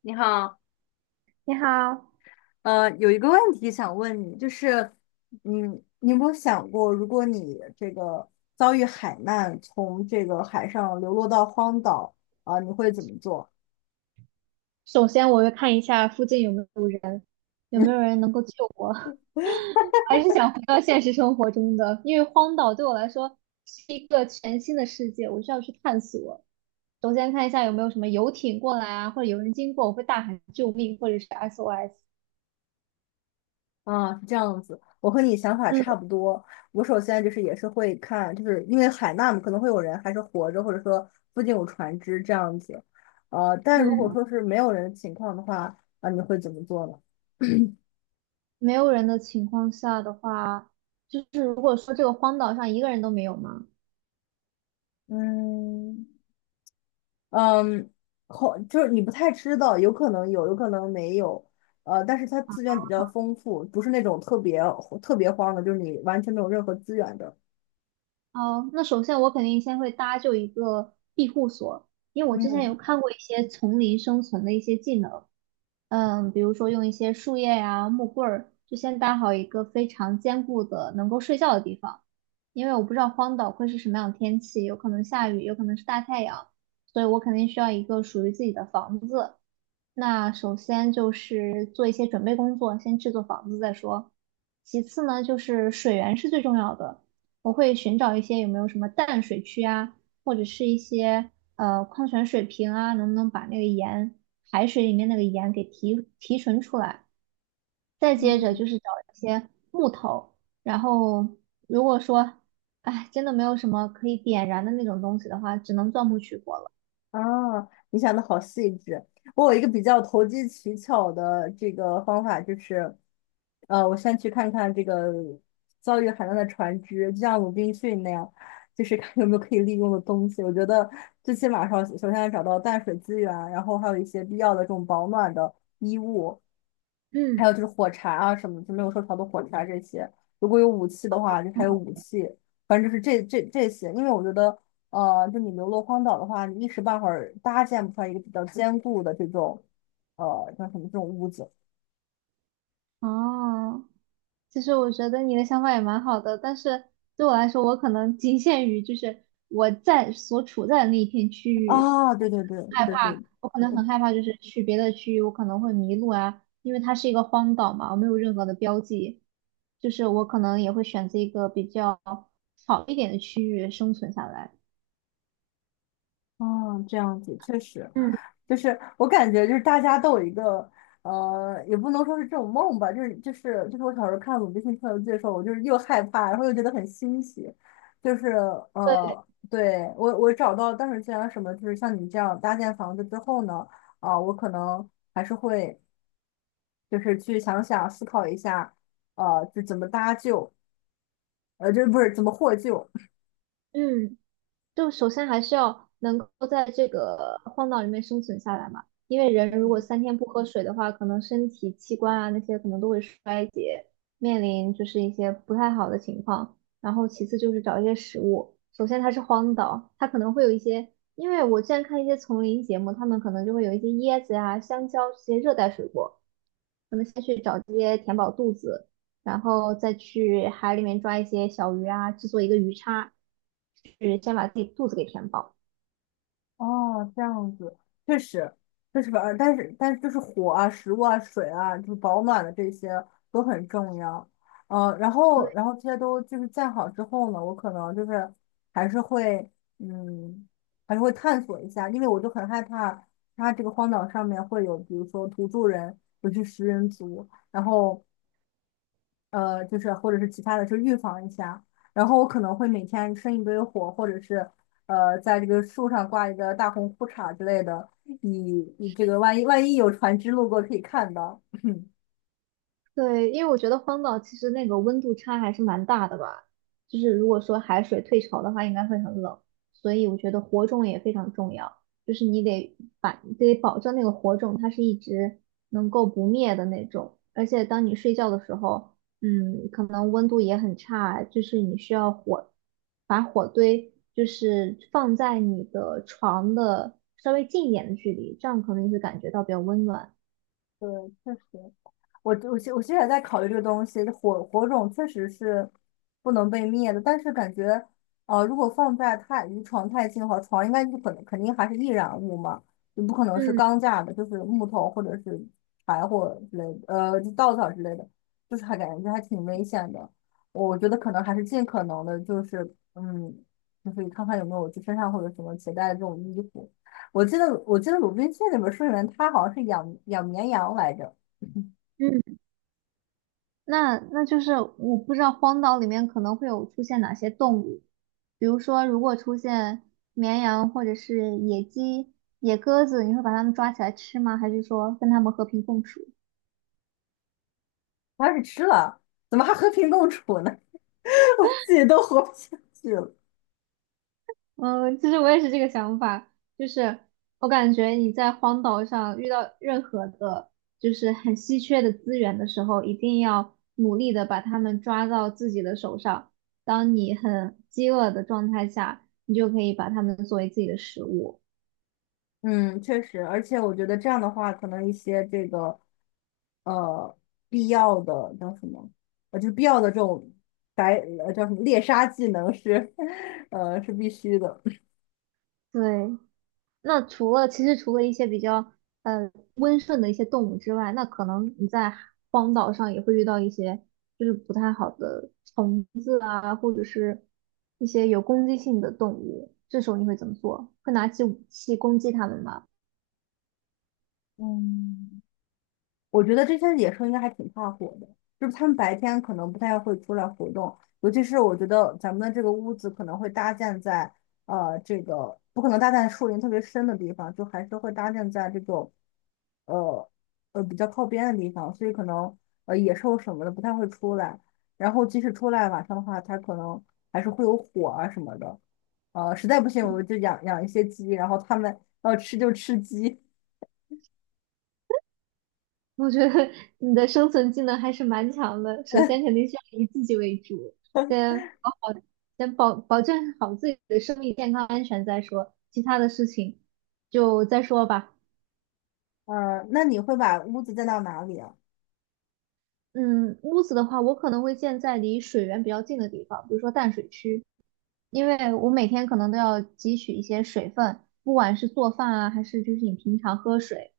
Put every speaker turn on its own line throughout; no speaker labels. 你好，
你好，
有一个问题想问你，就是，你有没有想过，如果你这个遭遇海难，从这个海上流落到荒岛，啊、你会怎么做？
首先，我要看一下附近有没有人，有没
嗯
有人能够救我。还是想回到现实生活中的，因为荒岛对我来说是一个全新的世界，我需要去探索。首先看一下有没有什么游艇过来啊，或者有人经过，我会大喊救命或者是 SOS。
啊，是这样子，我和你想法差
嗯
不多。我首先就是也是会看，就是因为海难嘛，可能会有人还是活着，或者说附近有船只这样子。但如果
嗯
说是没有人的情况的话，啊，你会怎么做呢？
没有人的情况下的话，就是如果说这个荒岛上一个人都没有吗？
嗯。嗯。好，就是你不太知道，有可能有，有可能没有，但是它资源比较丰富，不是那种特别荒的，就是你完全没有任何资源的。
哦，那首先我肯定先会搭就一个庇护所，因为我之前有
嗯。
看过一些丛林生存的一些技能，嗯，比如说用一些树叶呀、木棍儿，就先搭好一个非常坚固的能够睡觉的地方，因为我不知道荒岛会是什么样的天气，有可能下雨，有可能是大太阳，所以我肯定需要一个属于自己的房子，那首先就是做一些准备工作，先制作房子再说。其次呢，就是水源是最重要的，我会寻找一些有没有什么淡水区啊，或者是一些矿泉水瓶啊，能不能把那个盐，海水里面那个盐给提纯出来。再接着
嗯。
就是找一些木头，然后如果说，哎，真的没有什么可以点燃的那种东西的话，只能钻木取火了。
啊，你想的好细致。我有一个比较投机取巧的这个方法，就是，我先去看看这个遭遇海难的船只，就像鲁滨逊那样，就是看有没有可以利用的东西。我觉得最起码上，首先要找到淡水资源，然后还有一些必要的这种保暖的衣物，还
嗯，
有就是火柴啊什么，就没有受潮的火柴这些。如果有武器的话，就还
嗯，
有武器。反正就是这些，因为我觉得就你流落荒岛的话，你一时半会儿搭建不出来一个比较坚固的这种，呃，叫什么这种屋子
哦。其实我觉得你的想法也蛮好的，但是对我来说，我可能仅限于就是我在所处在的那一片区域，
啊？对对对。
害
是
怕，
是。
我可能很害怕，就是去别的区域，我可能会迷路啊，因为它是一个荒岛嘛，我没有任何的标记，就是我可能也会选择一个比较好一点的区域生存下来。
啊，这样子确实，
嗯
就是我感觉就是大家都有一个，也不能说是这种梦吧，就是我小时候看《鲁滨逊漂流记》的时候，我就是又害怕，然后又觉得很欣喜，就是
对，
对我找到当时既然什么，就是像你这样搭建房子之后呢。啊，我可能还是会就是去想想思考一下，呃，就怎么搭救，呃，这不是怎么获救。
嗯，就首先还是要能够在这个荒岛里面生存下来嘛，因为人如果
嗯。
三天不喝水的话，可能身体器官啊那些可能都会衰竭，面临就是一些不太好的情况。然后其次就是找一些食物，首先它是荒岛，它可能会有一些，因为我之前看一些丛林节目，他们可能就会有一些椰子啊、香蕉这些热带水果，可能先去找这些填饱肚子。然后再去海里面抓一些小鱼啊，制作一个鱼叉，是先把自己肚子给填饱。
哦，这样子，确实，确实，但是就是火啊、食物啊、水啊，就是保暖的这些都很重要。呃，然后这些都就是建好之后呢，我可能就是还是会，嗯，还是会探索一下，因为我就很害怕它这个荒岛上面会有，比如说土著人，尤其食人族，然后。就是或者是其他的，就预防一下。然后我可能会每天生一堆火，或者是在这个树上挂一个大红裤衩之类的，以这个万一有船只路过可以看到。
对，因为我觉得荒岛其实那个温度差还是蛮大的吧，就是如果说海水退潮的话，应该会很冷，所以我觉得火种也非常重要，就是你得把得保证那个火种它是一直能够不灭的那种，而且当你睡觉的时候，嗯，可能温度也很差，就是你需要火把火堆就是放在你的床的稍微近一点的距离，这样可能你会感觉到比较温暖。
对，确实。我现在在考虑这个东西，火种确实是不能被灭的，但是感觉，如果放在太离床太近的话，床应该就可能肯定还是易燃物嘛，就不可能是
嗯
钢架的，就是木头或者是柴火之类的，就稻草之类的，就是还感觉还挺危险的。我觉得可能还是尽可能的，就是嗯，就是看看有没有就身上或者什么携带的这种衣服。我记得《鲁滨逊》里面说里面他好像是养绵羊来着。
嗯。那就是我不知道荒岛里面可能会有出现哪些动物，比如说如果出现绵羊或者是野鸡、野鸽子，你会把它们抓起来吃吗？还是说跟它们和平共处？
我要是吃了，怎么还和平共处呢？我自己都活不下去了。
嗯，其实我也是这个想法，就是我感觉你在荒岛上遇到任何的，就是很稀缺的资源的时候，一定要努力的把它们抓到自己的手上。当你很饥饿的状态下，你就可以把它们作为自己的食物。
嗯，确实，而且我觉得这样的话，可能一些这个呃必要的叫什么，就是必要的这种白叫什么猎杀技能是 是必须的。
对，那除了其实除了一些比较呃温顺的一些动物之外，那可能你在荒岛上也会遇到一些就是不太好的虫子啊，或者是一些有攻击性的动物，这时候你会怎么做？会拿起武器攻击它们吗？
嗯。我觉得这些野兽应该还挺怕火的，就是它们白天可能不太会出来活动，尤其是我觉得咱们的这个屋子可能会搭建在这个不可能搭建在树林特别深的地方，就还是会搭建在这种呃比较靠边的地方，所以可能野兽什么的不太会出来，然后即使出来晚上的话，它可能还是会有火啊什么的，实在不 行我
嗯
们就养一些鸡，然后它们要吃就吃鸡，
我觉得你的生存技能还是蛮强的。首先肯定是要以自己为主，先保好，先保证好自己的生命健康安全再说，其他的事情就再说吧。
那你会把屋子建到哪里啊？
嗯，屋子的话，我可能会建在离水源比较近的地方，比如说淡水区，因为我每天可能都要汲取一些水分，不管是做饭啊，还是就是你平常喝水，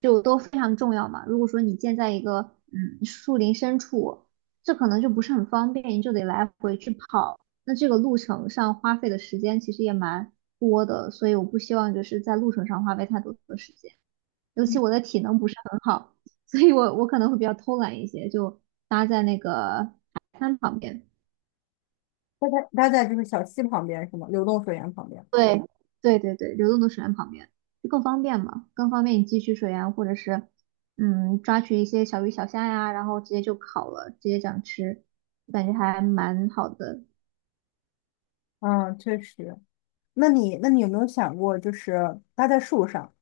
就都非常重要嘛。如果说你建在一个嗯树林深处，这可能就不是很方便，你就得来回去跑，那这个路程上花费的时间其实也蛮多的，所以我不希望就是在路程上花费太多的时间。尤其我的体能不是很好，所以我可能会比较偷懒一些，就搭在那个海滩旁边。
它在就是小溪旁边是吗？流动水源旁边。
对，对对对，流动的水源旁边就更方便嘛，更方便你汲取水源，或者是嗯抓取一些小鱼小虾呀，然后直接就烤了，直接这样吃，感觉还蛮好的。
嗯，确实。那你有没有想过，就是搭在树上？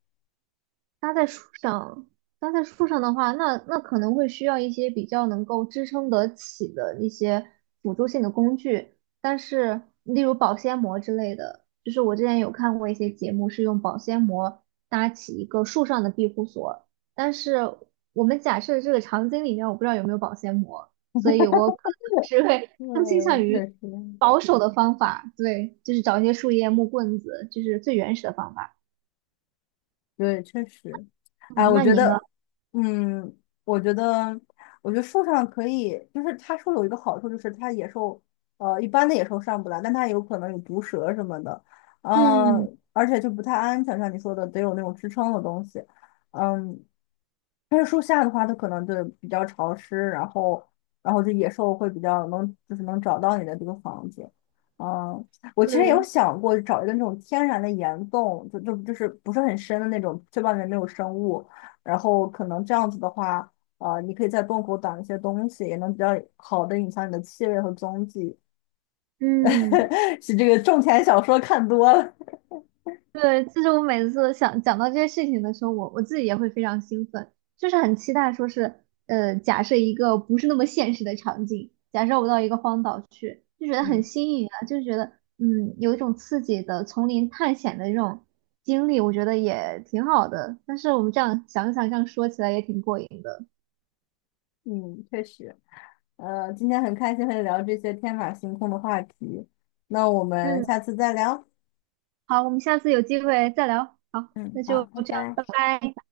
搭在树上，搭在树上的话，那可能会需要一些比较能够支撑得起的一些辅助性的工具，但是例如保鲜膜之类的，就是我之前有看过一些节目是用保鲜膜搭起一个树上的庇护所，但是我们假设这个场景里面我不知道有没有保鲜膜，所以我可能是会更倾向
嗯，
于
确实。
保守的方法，对，就是找一些树叶、木棍子，就是最原始的方法。
对，确实，哎，
嗯，
我
那
觉
你呢？
得，嗯，我觉得，我觉得树上可以，就是它树有一个好处，就是它野兽，一般的野兽上不来，但它有可能有毒蛇什么的，
嗯
嗯，而且就不太安全，像你说的，得有那种支撑的东西，嗯，但是树下的话，它可能就比较潮湿，然后，然后这野兽会比较能，就是能找到你的这个房子，嗯，我其实有
对，
想过找一个那种天然的岩洞，就是不是很深的那种，确外面没有生物。然后可能这样子的话，你可以在洞口挡一些东西，也能比较好的隐藏你的气味和踪迹。
嗯，
是这个种田小说看多了，
对，其实我每次想讲到这些事情的时候，我自己也会非常兴奋，就是很期待，说是，假设一个不是那么现实的场景，假设我到一个荒岛去，就觉 得很
嗯。
新颖啊，就觉得，嗯，有一种刺激的丛林探险的这种经历，我觉得也挺好的。但是我们这样想一想，这样说起来也挺过瘾的。
嗯，确实，今天很开心和你聊这些天马行空的话题，那我
嗯，
们下次再聊。
好，我们下次有机会再聊。好，
嗯，
那
好，
就
拜
这样，拜
拜。
拜。